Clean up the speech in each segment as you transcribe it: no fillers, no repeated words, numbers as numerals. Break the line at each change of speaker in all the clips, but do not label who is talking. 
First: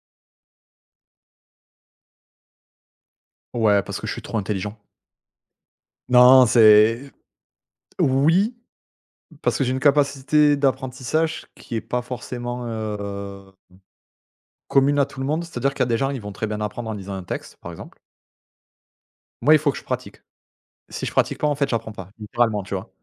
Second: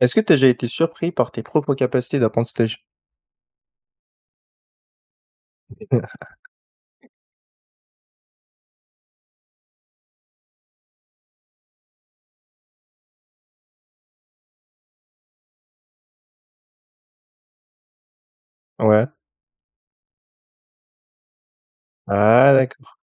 Est-ce que tu as déjà été surpris par tes propres capacités d'apprentissage?
Ouais, parce que je suis trop intelligent. Non, c'est oui, parce que j'ai une capacité d'apprentissage qui est pas forcément, commune à tout le monde. C'est-à-dire qu'il y a des gens, ils vont très bien apprendre en lisant un texte, par exemple.
Ouais.
Moi, il faut que je pratique. Si je pratique pas, en fait, j'apprends pas,
Ah
littéralement, tu vois?
d'accord.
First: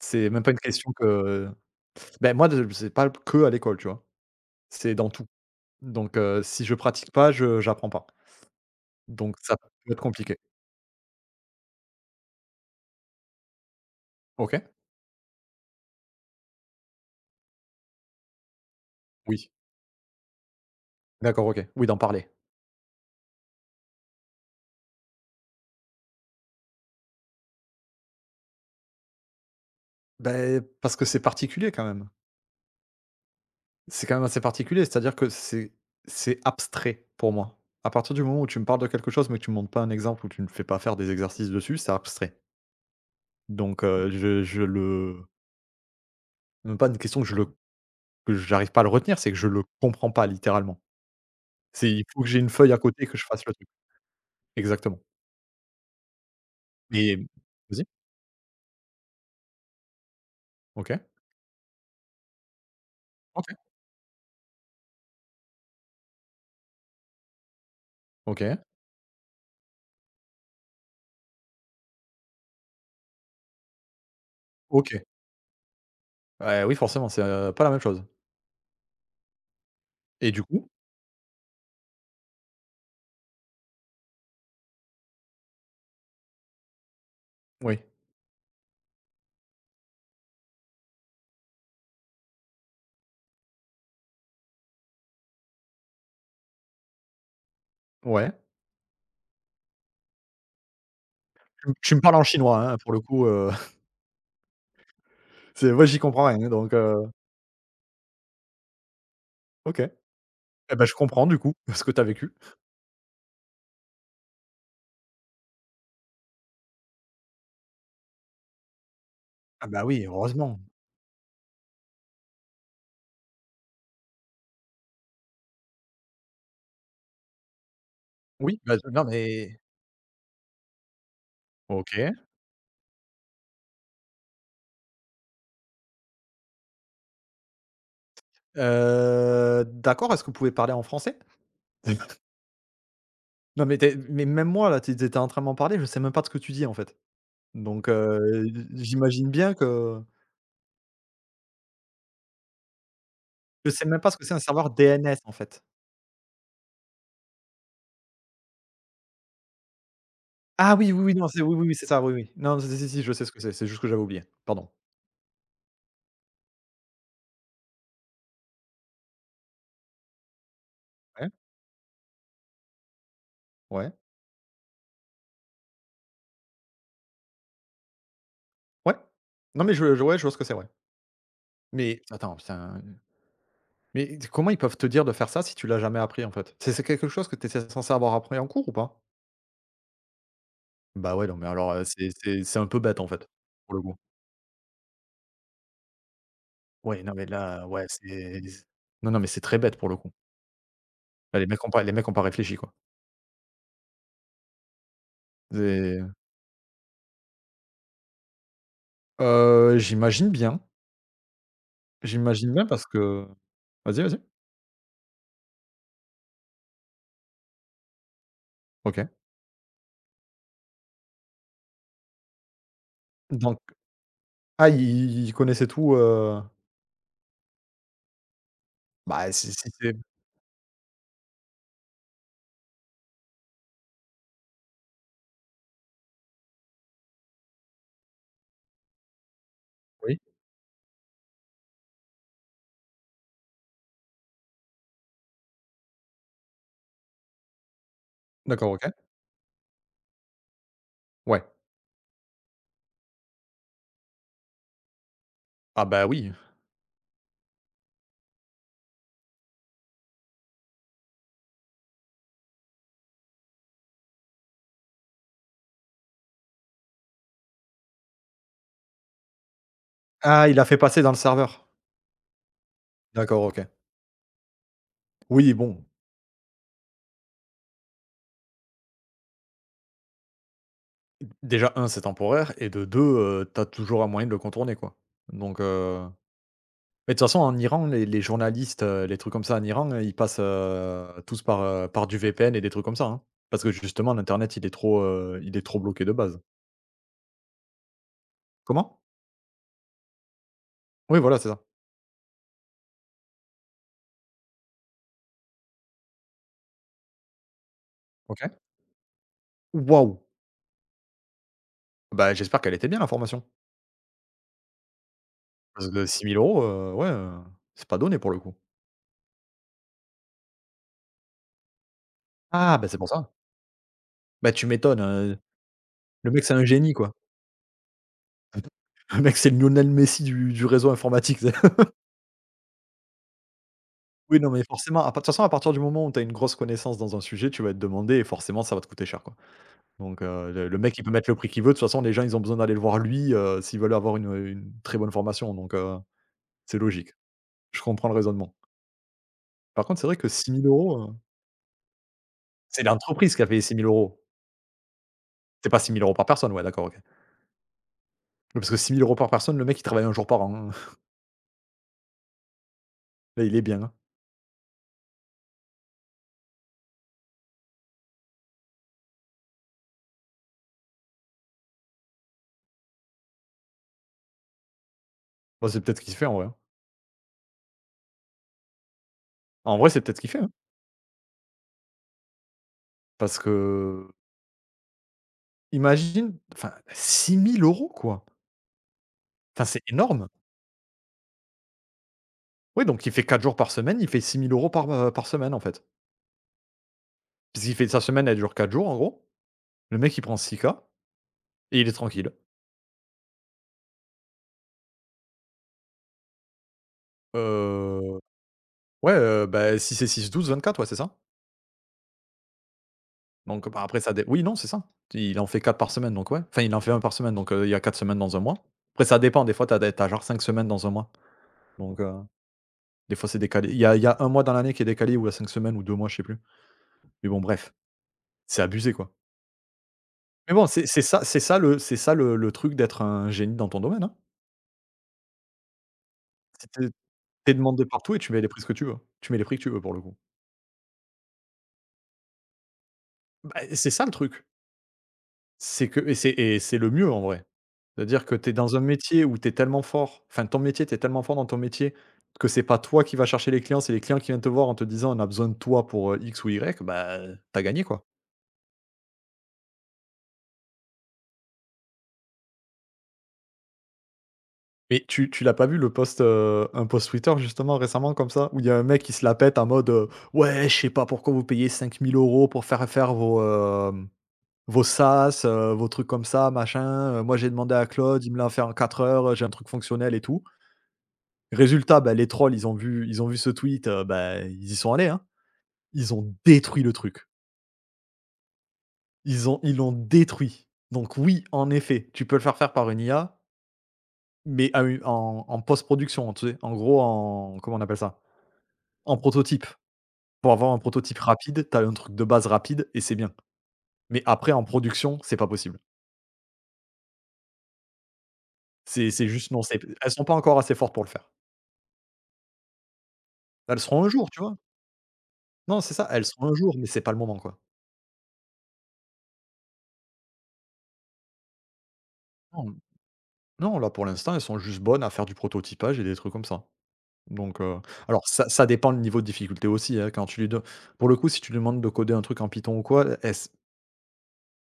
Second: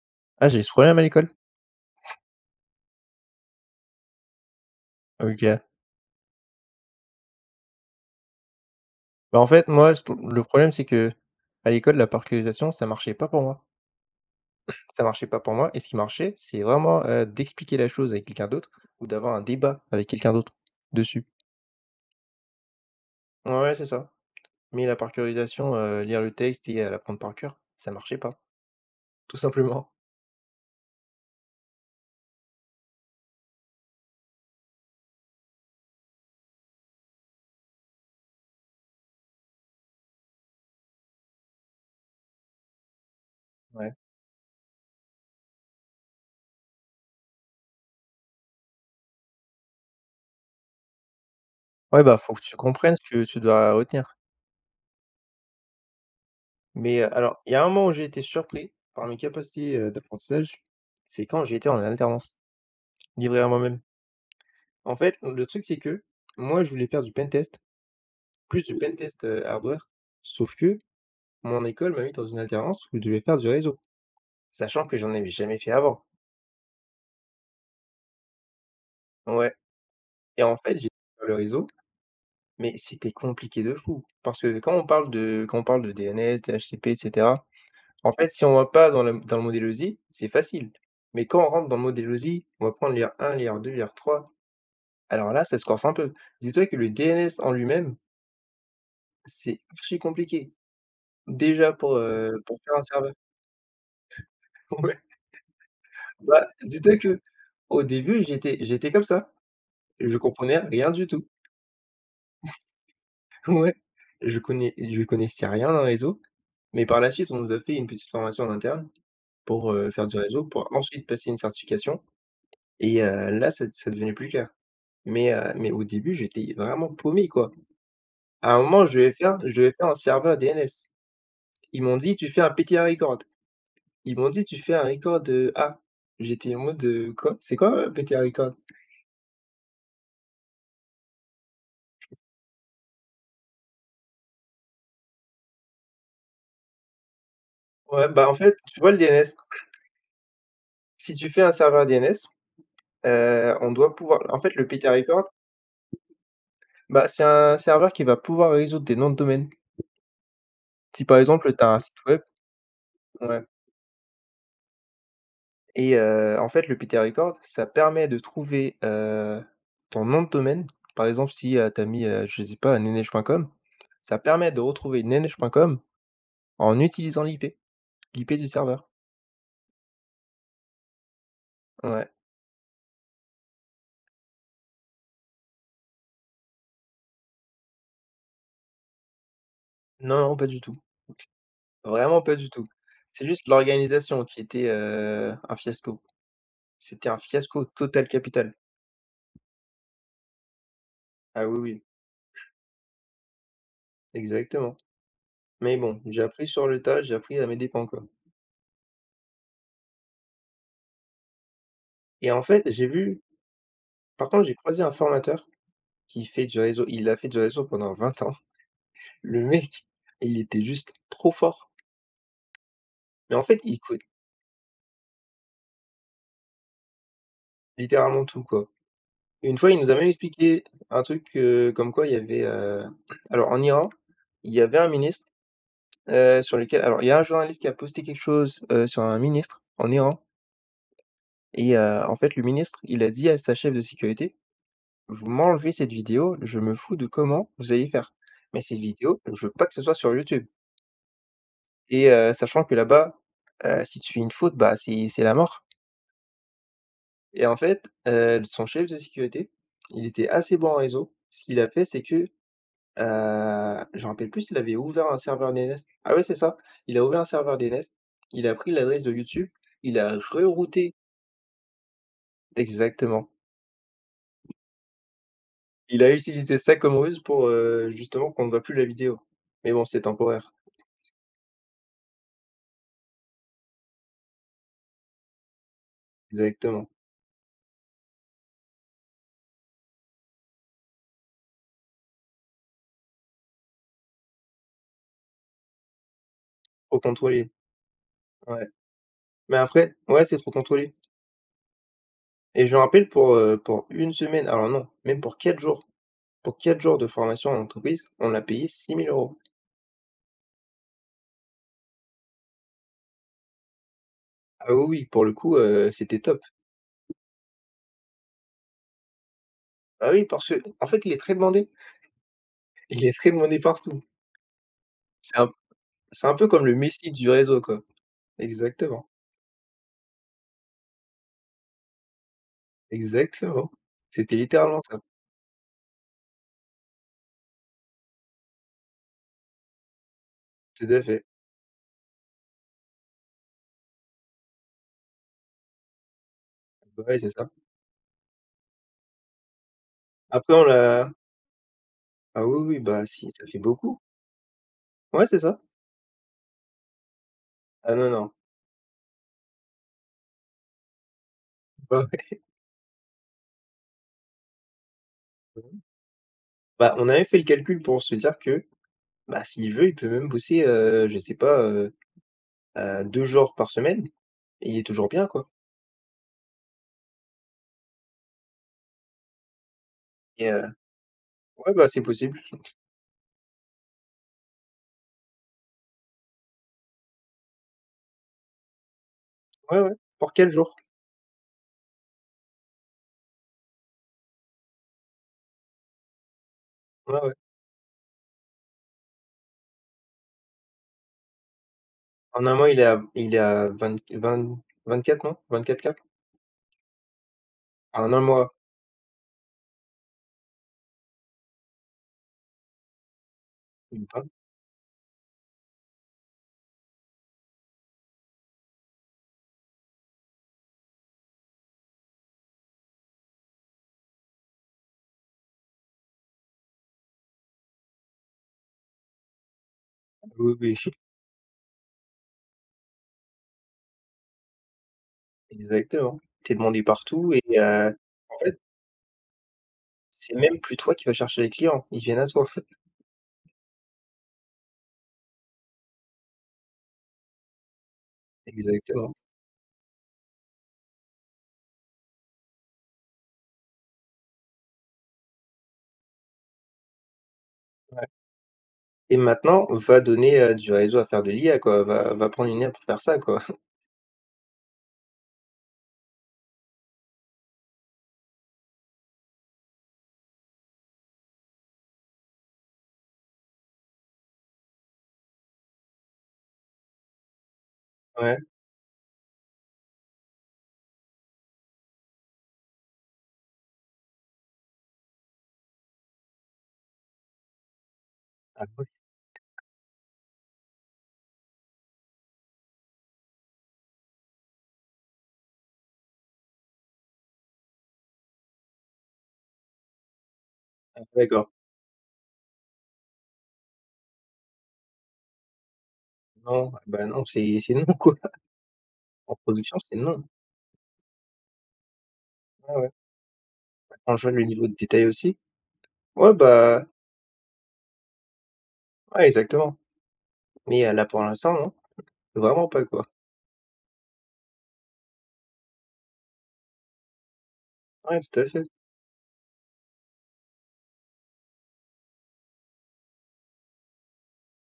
C'est même
Ah
pas une
j'ai ce
question
problème à l'école?
que. Ben moi, de c'est pas que à l'école, tu vois? C'est dans tout.
OK.
Donc si je pratique pas, je j'apprends pas. Donc
Bah, en
ça
fait, moi,
peut être
j
compliqué.
le problème, c'est que à l'école, la par ça marchait pas pour moi.
OK?
Ça marchait pas pour moi et ce qui marchait, c'est vraiment d'expliquer la chose avec quelqu'un d'autre ou d'avoir un
Oui.
débat avec quelqu'un d'autre dessus.
D'accord, OK. Oui, d'en parler.
Ouais, ouais, c'est ça. Mais la par curiosisation, lire le texte et l'apprendre par cœur, ça marchait pas, tout simplement.
Ben parce que c'est particulier quand même. C'est quand même assez particulier, c'est-à-dire que c'est abstrait pour moi. À partir du moment où tu me parles de quelque chose, mais que tu me montres pas un exemple ou tu me fais pas faire des exercices dessus, c'est abstrait. Donc,
Ouais.
je le même pas une question que je le que j'arrive pas à le retenir, c'est que je le comprends pas littéralement. C'est
Ouais,
il
bah,
faut que
faut
j'ai
que
une
tu
feuille à
comprennes
côté et
ce
que
que
je
tu
fasse le truc.
dois retenir.
Exactement.
Mais
Mais
alors, il y a un
vas-y.
moment où j'ai été surpris par mes capacités d'apprentissage,
OK.
c'est quand j'ai été en alternance, livré à
OK.
moi-même. En fait, le truc, c'est que moi, je voulais faire du pen test,
OK.
plus du pen test, hardware, sauf que mon école m'a mis dans une alternance où je devais faire du réseau, sachant que
OK.
j'en avais jamais fait avant.
Oui, forcément, c'est, pas la même chose.
Ouais
Et
et
du
en
coup?
fait, j'ai fait le réseau, mais c'était compliqué de fou parce que quand on parle de DNS, DHCP et etc.
Oui.
En fait, si on va pas dans le modélosie, c'est facile. Mais quand on rentre dans le modélosie, on va prendre l'IR 1, l'IR 2, l'IR 3. Alors là, ça se corse un peu. Dis-toi que le DNS en lui-même,
Ouais.
c'est archi compliqué.
Tu
Déjà
tu
pour,
me parles en
heu, pour
chinois, hein,
faire un
pour le
serveur.
coup,
Ouais.
c'est moi, j'y comprends
Bah,
rien, donc
dis-toi qu'au début, j'étais comme ça.
OK. Eh
Je comprenais
bah,
rien
je
du tout.
comprends du coup, ce que tu as vécu.
Ouais. Je connaissais rien dans le réseau, mais par la suite, on nous a fait une petite formation en interne
Ah
pour
bah, oui,
faire du réseau,
heureusement.
pour ensuite passer une certification et là, ça devenait plus clair. Mais au début, j'étais vraiment paumé, quoi. À
Oui,
un
bah,
moment, je
non
devais faire
mais
je devais faire un serveur DNS. Ils m'ont
OK.
dit: «Tu fais un PTA record». Ils m'ont dit: «Tu fais un record, de A». J'étais en mode: «Quoi? C'est quoi, PTA record?»
D'accord, est-ce que vous pouvez parler en français? Non mais tu mais même moi là, tu étais en train de m'en parler, je sais même pas de ce que tu dis en fait. Donc
Ouais, bah, en fait, tu vois le
j'imagine
DNS?
bien que
Si tu fais un serveur DNS,
je
on
sais
doit
même pas ce que
pouvoir
c'est
en
un
fait, le
serveur
PTA
DNS
record,
en fait.
bah, c'est un serveur qui va pouvoir résoudre des noms de domaine.
Ah oui, oui,
Si
oui,
par
non, c'est
exemple,
oui,
tu as
oui, oui,
un
c'est ça,
site
oui,
web,
oui. Non, si, si, si, je sais ce que
ouais.
c'est juste que j'avais oublié. Pardon.
Et en fait, le P T record, ça permet de trouver, ton nom de domaine. Par
Ouais.
exemple, si, tu as mis, je sais pas, nenege.com,
Ouais,
ça permet de retrouver nenege.com en utilisant l'IP du serveur.
ouais. Non mais je ouais, je vois ce que c'est, ouais. Mais
Ouais.
attends, putain. Mais comment ils peuvent te dire de faire ça si tu l'as jamais appris en fait? C'est quelque chose que tu étais censé avoir appris en cours ou pas?
Non, non, pas du tout.
Bah, ouais, non, mais alors, c'est
Vraiment pas
c'est
du
c'est un
tout.
peu bête en
C'est
fait,
juste
pour le coup.
l'organisation qui était, un fiasco.
Ouais,
C'était
non,
un
mais
fiasco
là, ouais,
total
c'est
capital.
non, non, mais c'est très bête pour le coup. Bah,
Ah oui, oui,
les mecs ont pas réfléchi quoi.
exactement. Mais bon,
C'est
j'ai appris sur le tas, j'ai appris à mes dépens, quoi.
heu, j'imagine bien,
Et en
j'imagine bien
fait,
parce
j'ai vu
que vas-y, vas-y.
par contre, j'ai croisé un formateur qui fait du réseau. Il a fait du réseau pendant 20 ans.
OK.
Le mec, il était juste trop fort. Mais en
Donc
fait, il co
ah, ils connaissaient tout,
littéralement tout, quoi.
bah,
Et
si
une
si
fois, il nous a
c'est
même expliqué un truc, comme quoi il y avait, alors en Iran, il y avait un ministre, sur lequel alors il y a un journaliste qui a posté quelque chose, sur un ministre en
oui?
Iran et en fait, le ministre, il a dit à sa chef de sécurité: «Vous m'enlevez cette vidéo, je me fous de comment vous allez faire. Mais
D'accord,
cette
OK.
vidéo, je veux pas que ce soit sur YouTube»
Ouais.
et sachant que là-bas, si tu fais une faute, bah, c'est la mort.
Ah, bah, oui.
Et en fait, son chef de sécurité, il était assez bon en réseau. Ce qu'il a fait, c'est que, je me rappelle plus s'il avait ouvert un serveur DNS. Ah ouais, c'est ça, il a ouvert un serveur DNS, il a pris l'adresse de YouTube, il a
Ah, il l'a fait
rerouté,
passer dans le serveur?
exactement.
D'accord, OK. Oui, bon.
Il a utilisé ça comme ruse pour, justement qu'on ne voit plus la vidéo. Mais bon, c'est temporaire,
Déjà un c'est temporaire et de 2 tu toujours un moyen de le contourner quoi. Donc,
exactement.
mais de toute façon en Iran les journalistes, les trucs comme ça en Iran, ils passent, tous par, par du VPN et des trucs comme ça, hein. Parce que justement l'internet il est trop bloqué de base.
Trop contrôlé, ouais.
Comment?
Mais après ouais, c'est trop contrôlé
Oui voilà c'est ça.
et je me rappelle pour une semaine, alors non, même pour quatre jours de formation en entreprise, on l'a
OK.
payé six mille euros.
Waouh! Bah, j'espère qu'elle était bien la formation.
Ah oui, oui, pour le coup,
Parce que
c'était
6
top.
000 €, ouais, c'est pas donné pour le coup.
Ah oui, parce que en fait, il est très demandé.
Ah bah, c'est
Il
pour
est très
ça.
demandé partout.
Bah, tu m'étonnes,
C'est un p c'est
le
un
mec
peu
c'est un
comme le
génie
Messi
quoi.
du réseau, quoi. Exactement,
Le mec c'est le Lionel Messi du réseau informatique.
exactement. C'était
Oui, non, mais
littéralement ça.
forcément, à part de toute façon, à partir du moment où tu as une grosse connaissance dans un sujet, tu vas être demandé et forcément, ça va te coûter cher, quoi. Donc, le
Tout
mec,
à
il peut
fait.
mettre le prix qu'il veut. De toute façon, les gens, ils ont besoin d'aller le voir lui, s'ils veulent avoir une très bonne formation. Donc, c'est
Bah,
logique.
ouais, c'est ça.
Je comprends le raisonnement. Par contre, c'est vrai que six
Après on
mille
l'a
euros.
Ah oui, oui,
C'est
bah, si,
l'entreprise qui
ça
a
fait
payé six mille
beaucoup.
euros.
Ouais, c'est ça.
C'est pas 6 000 € par personne, ouais, d'accord, OK.
Ah non, non.
Oui, parce que 6 000 € par personne, le mec, il travaille un jour par an, hein.
Bah, ouais.
Là, il est bien, hein.
Bah, on avait fait le calcul pour se dire que, bah, s'il veut, il peut même bosser, je sais pas, 2 jours par semaine et il est toujours bien, quoi
Bah, c'est peut-être ce qu'il fait, en vrai, hein. En vrai, c'est peut-être ce qu'il fait,
et
hein.
ouais, bah, c'est possible.
Parce que, imagine, enfin, 6 000 € quoi. Enfin,
Ouais,
c'est
ouais.
énorme.
Pour 4 jours.
Oui, donc il fait 4 jours par semaine, il fait 6 000 € par, par semaine, en fait.
Ouais, ouais.
Puisqu'il fait sa semaine, elle dure 4 jours, en gros. Le mec, il prend 6 K et il est tranquille.
En un mois, il est à 24 non? 24 cap. En un
Heu,
mois,
ouais, bah, 6 et six, 12 24 ouais, c'est ça. Donc, bah, après
vingt
ça dé oui, non, c'est ça. Il en fait 4 par semaine, donc ouais. Enfin, il en fait un par semaine, donc, il y a 4 semaines dans un mois. Après, ça dépend, des fois, t'as as des tu genre 5 semaines dans un mois. Donc, des fois, c'est décalé. Il y a un mois dans l'année qui est décalé ou à 5 semaines ou 2 mois, je sais plus. Mais bon, bref, c'est abusé, quoi.
oui,
Mais bon,
oui,
c'est ça le truc d'être un génie dans ton domaine, hein.
exactement. T'es
Si t'es
demandé partout et
les demandes de partout et tu
en
mets les
fait,
prix ce que tu veux. Tu mets les prix que tu veux pour le coup.
c'est même plus toi qui vas chercher les clients, ils viennent à toi.
Bah, c'est ça le truc. C'est que et c'est le mieux en vrai. C'est-à-dire que tu es dans un
Exactement
métier où tu es tellement fort, enfin ton métier, tu es tellement fort dans ton métier que c'est pas toi qui vas chercher les clients, c'est les clients qui viennent te voir en te disant: «On a besoin de toi pour, X ou Y», bah, t'as gagné quoi.
et maintenant, va donner, du réseau à faire de l'IA, quoi, va prendre une IA pour faire ça, quoi.
Mais tu l'as pas vu le post, un post Twitter justement récemment comme ça où il y a un mec qui se la pète en mode, «Ouais, je sais pas pourquoi vous payez 5 000 € pour faire faire vos, hem». Vos sas, vos trucs comme ça, machin, moi j'ai demandé à Claude, il me
Ouais.
l'a fait en 4 heures, j'ai un truc fonctionnel et tout. Résultat, bah, les trolls, ils ont vu ce tweet, bah, ils y sont allés, hein. Ils ont détruit le truc.
Ah ouais,
Ils l'ont détruit. Donc oui, en effet, tu peux le faire faire par une IA, mais à u en en post-production, tu sais? En gros, en comment on appelle ça? En prototype. Pour avoir un prototype
d'accord.
rapide, t'as un truc de base rapide et c'est bien. Mais après en production, c'est pas possible.
Non, ah, bah, non, c'est non, quoi.
C'est
En
juste non,
production,
c'est
c'est
elles
non.
sont pas encore assez fortes pour le faire.
Ouais, ouais.
Elles seront un
En jouant
jour, tu
le
vois?
niveau de détail aussi.
Non, c'est ça, elles
Ouais,
sont un jour,
bah,
mais c'est pas le moment, quoi.
ouais, exactement, mais là, pour l'instant, non,
Non,
vraiment pas, quoi.
non, là, pour l'instant, elles sont juste bonnes à faire du prototypage et des trucs comme ça. Donc,
Ouais,
alors
tout à
ça
fait.
ça dépend le niveau de difficulté aussi, hein, quand tu lui donnes, pour le coup, si tu lui demandes de coder un truc en Python ou quoi, elles s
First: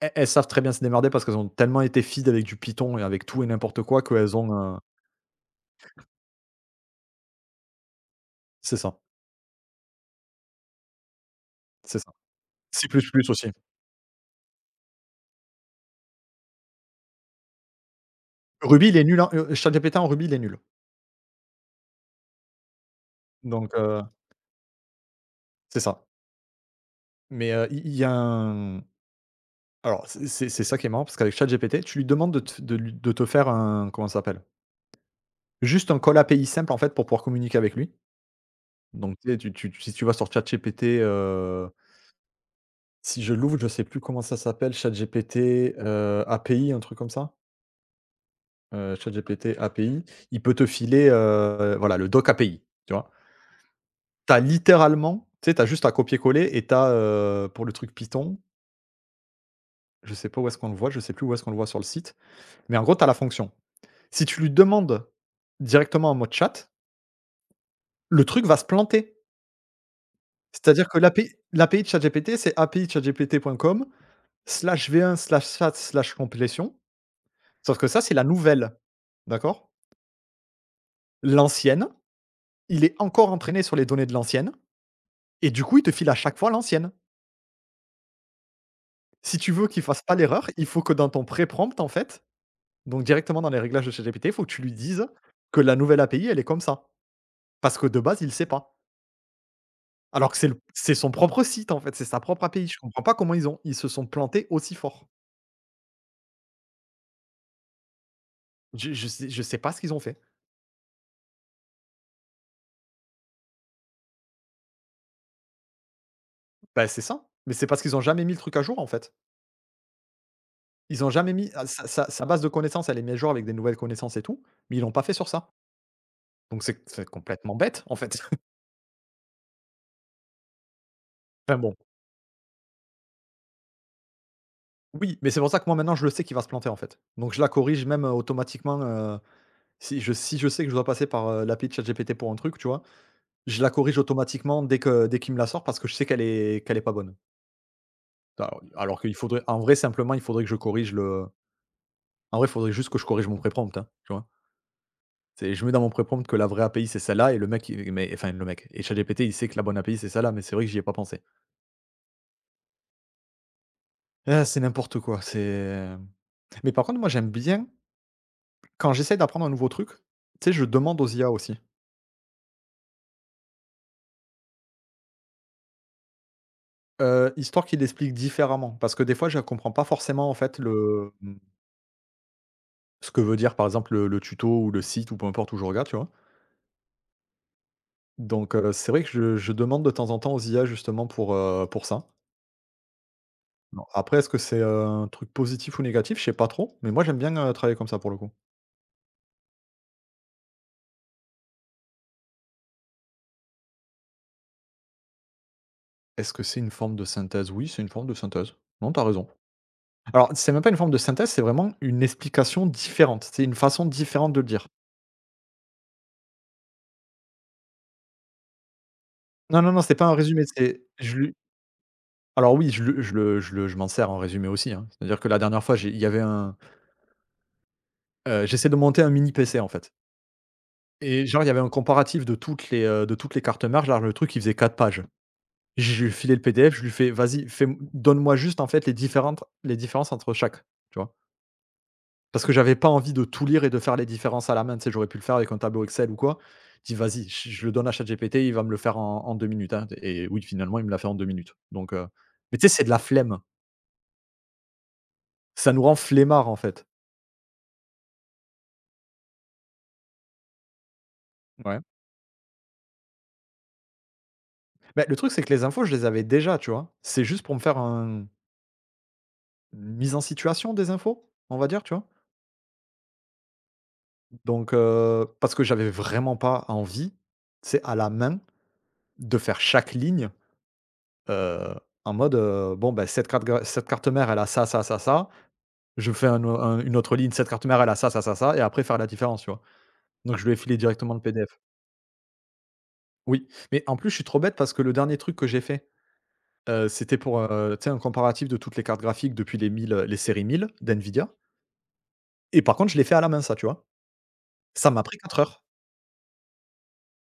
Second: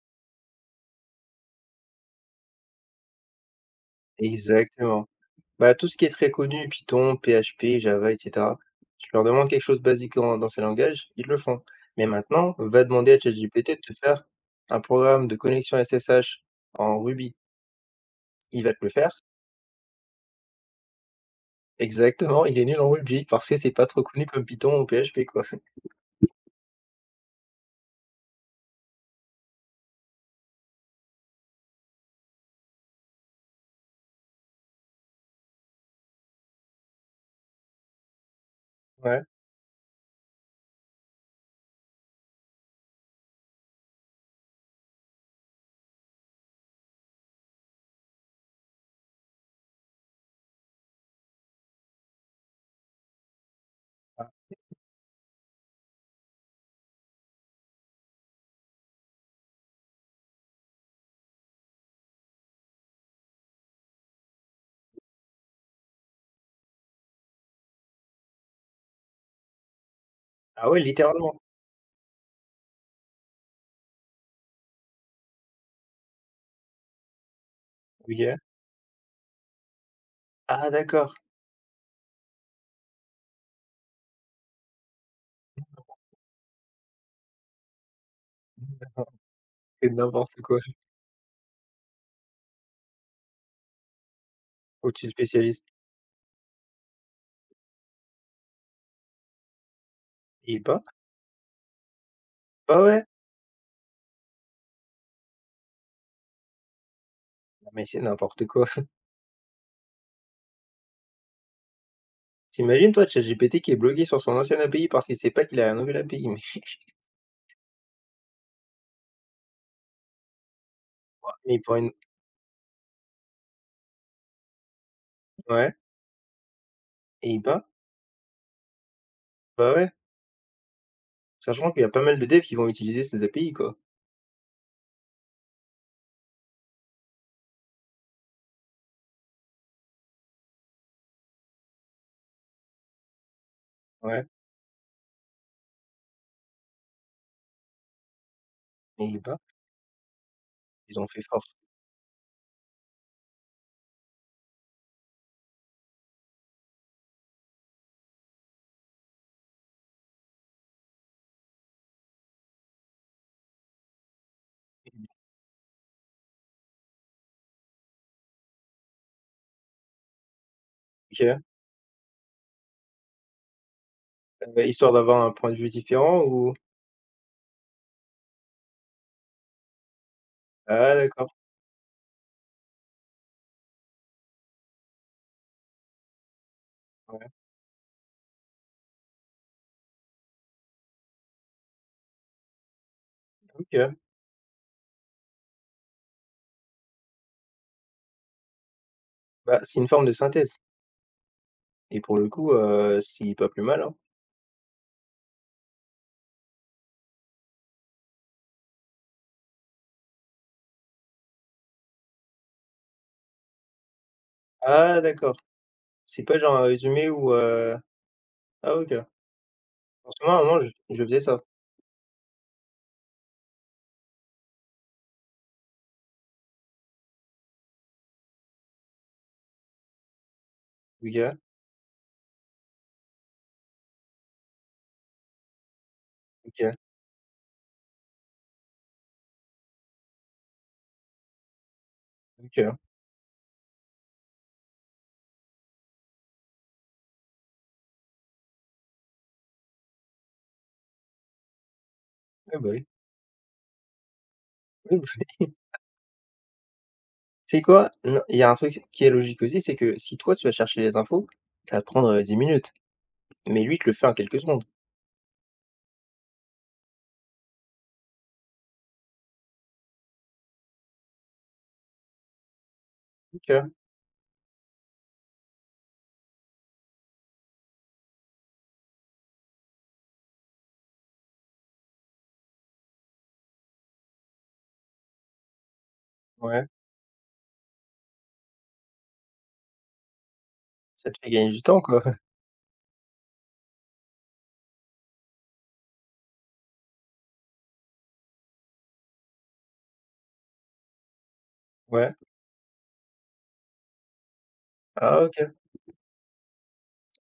elles savent très bien se démerder parce qu'elles ont tellement été fidèles avec du Python et avec tout et n'importe quoi qu'elles ont,
Exactement. Bah, tout ce qui est très connu, Python, PHP, Java, et cetera.
c'est ça,
Tu leur demandes quelque chose de basique en dans ces langages, ils le font.
c'est
Mais
ça.
maintenant, va
C++
demander à
aussi.
ChatGPT de te faire un programme de connexion SSH en Ruby. Il va te le
Ruby, il est
faire.
nul en ChatGPT en Ruby, il est nul.
Exactement, il est nul en Ruby parce que c'est
Donc,
pas trop connu comme Python ou PHP, quoi.
c'est ça. Mais, il y a un alors c'est ça qui est marrant parce qu'avec ChatGPT, tu lui demandes de te de lui de te faire un comment ça s'appelle? Juste un call API simple, en fait, pour pouvoir communiquer avec lui. Donc,
Ouais.
tu sais, tu si tu vas sur ChatGPT, si je l'ouvre, je sais plus comment ça s'appelle, ChatGPT, API, un truc comme ça? ChatGPT API, il peut te filer, voilà, le doc API, tu vois? T'as littéralement tu sais, t'as juste à copier-coller et t'as as, pour le truc Python, je sais pas où est-ce qu'on le voit, je sais plus où est-ce qu'on le voit sur le site, mais en gros, t'as la fonction. Si tu lui demandes directement en mode chat, le truc va se planter.
Ah ouais,
C'est-à-dire que
littéralement.
l'API de ChatGPT, c'est apichatgptcom chatgptcom v 1 chat completion. Sauf que ça, c'est la
OK.
nouvelle, d'accord?
Ah d'accord,
L'ancienne, il est encore entraîné sur les données de l'ancienne et du coup, il te file à chaque fois l'ancienne. Si tu veux qu'il
c'est
fasse pas
n'importe
l'erreur,
quoi.
il faut que dans ton pré-prompt, en fait, donc directement dans les réglages de ChatGPT, il faut que tu lui
Faut que tu
dises
te spécialises.
que la nouvelle API, elle est comme ça. Parce que de base, il sait pas. Alors que
Eh ben,
c'est son propre site, en fait, c'est sa propre API. Je
bah
comprends
ouais,
pas comment ils se sont plantés aussi fort.
mais c'est n'importe quoi.
Je sais pas ce qu'ils ont fait.
Tu toi, ChatGPT qui est bloqué sur son ancienne API parce qu'il sait pas qu'il a la nouvelle API.
Bah, c'est ça, mais c'est parce qu'ils ont jamais mis le truc à jour, en fait. Ils ont jamais mis
Et
ah,
pour
sa
une
sa sa base de connaissances, elle est mise à jour avec des nouvelles connaissances et tout, mais ils l'ont pas fait sur ça.
Ouais
Donc c'est
et ils
complètement
bah
bête, en fait.
bah ouais,
Enfin
sachant
bon,
qu'il y a pas mal de devs qui vont utiliser ces API, quoi.
oui, mais c'est pour ça que moi maintenant je le sais qu'il va se planter, en fait. Donc je la corrige même, automatiquement, si je sais que je dois passer par, l'appli de ChatGPT pour un truc, tu vois? Je la corrige
Ouais
automatiquement dès qu'il me la sort parce que je sais qu'elle est pas bonne. Alors
et
qu'il
ils bah,
faudrait en vrai simplement, il faudrait que je corrige
ils ont fait
le
fort.
en vrai, il faudrait juste que je corrige mon pré-prompt, hein, tu vois? C'est je mets dans mon pré-prompt que la vraie API, c'est celle-là et le mec et ChatGPT, il sait que la bonne API, c'est celle-là, mais c'est vrai que j'y ai pas pensé. Ah, c'est n'importe quoi, c'est, mais par contre, moi, j'aime bien quand j'essaie d'apprendre un nouveau truc, tu sais, je demande aux IA
OK,
aussi,
histoire d'avoir un point de vue différent ou?
histoire qu'ils l'expliquent différemment parce que des fois, je comprends pas forcément, en fait,
Ah d'accord,
ce que veut dire, par exemple, le tuto ou le site ou peu importe où je regarde, tu vois?
ouais,
Donc c'est vrai que je demande de temps en temps aux IA justement pour ça. Bon,
OK.
après est-ce que c'est un truc positif ou négatif? Je sais pas trop, mais moi, j'aime bien, travailler comme ça pour le coup.
Bah, c'est une forme de synthèse et pour le coup, c'est pas plus mal, hein.
Est-ce que c'est une forme de synthèse? Oui, c'est une forme de synthèse. Non, t'as raison. Alors, c'est même pas une forme de synthèse, c'est vraiment une explication différente. C'est une façon différente de le dire.
Ah d'accord, c'est pas genre un résumé ou, ah OK.
Non, non, non, c'est pas un
Parce que moi à
résumé,
un moment je
c'est
je
je
faisais
lui
ça.
alors oui, je m'en sers en résumé aussi, hein. C'est-à-dire que la dernière fois, j'ai il y avait un, j'essaie de monter un mini PC, en fait et
OK,
genre, il y avait un comparatif de toutes les cartes mères, genre le truc, il faisait 4 pages. J'ai lui ai filé le PDF,
OK,
je lui fais: «Vas-y, fais donne-moi juste, en fait, les différences entre chaque», tu vois? Parce que j'avais
OK.
pas envie de tout lire et de faire les différences à la main, tu sais, j'aurais pu le faire avec un tableau Excel ou quoi. Je dis: «Vas-y, je le donne à ChatGPT, il va me le faire en en 2 minutes, hein» et oui, finalement, il me l'a fait en 2 minutes, donc
Eh
mais tu
bah,
sais, c'est
oui.
de la flemme.
Oui,
Ça nous rend flemmards, en fait.
tu sais quoi? Non, il y a un truc qui est logique aussi, c'est que si toi tu vas chercher les infos, ça
Ouais.
va te prendre, 10 minutes. Mais lui, il te le fait en quelques secondes.
Mais le truc, c'est que les infos, je les avais déjà, tu vois? C'est juste pour me faire un une mise en situation des infos, on va dire, tu vois?
OK,
Donc parce que j'avais vraiment pas envie, c'est à la main, de faire chaque ligne, heu, en mode, «Bon, ben cette carte mère, elle a ça, ça, ça, ça». Je fais un au
ouais,
un une autre ligne, cette carte mère, elle a ça, ça, ça, ça et après faire la différence, tu vois? Donc je lui ai filé
ça
directement
te
le
fait gagner
PDF.
du temps, quoi.
Oui, mais en plus, je suis trop bête parce que le dernier truc que j'ai fait, c'était pour, tu sais, un comparatif de toutes les cartes graphiques depuis les 1000, les séries 1000 d'NVIDIA
Ouais.
et par contre, je l'ai fait à la main ça, tu vois? Ça m'a pris
Ah
4
OK.
heures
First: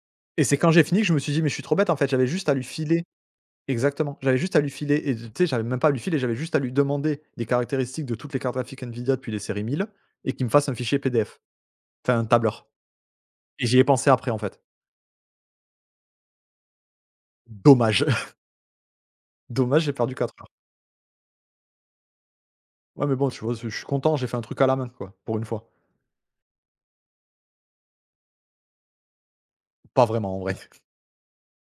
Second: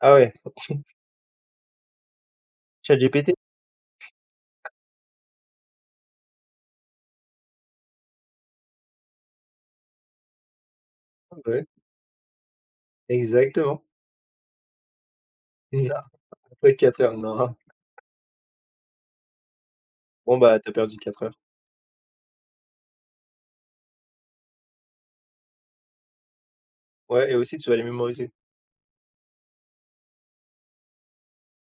Ah ouais,
et c'est quand j'ai fini que je me suis dit: «Mais je suis trop bête en fait, j'avais juste à lui filer».
ChatGPT?
Exactement, j'avais juste à lui filer et tu sais, j'avais même pas à lui filer, j'avais juste à lui demander des caractéristiques de toutes les cartes graphiques NVIDIA depuis les séries 1000 et qu'il me fasse un fichier PDF,
Ouais,
enfin un tableur et j'y
exactement.
ai pensé après en fait.
Non, après 4 heures, non.
Dommage. Dommage, j'ai perdu 4
Bon,
heures.
bah, t'as perdu 4 heures.
Ouais, mais bon, tu vois, je suis content, j'ai fait un truc à la main, quoi, pour une fois.
Ouais et aussi tu vas les mémoriser.
Pas vraiment, en vrai.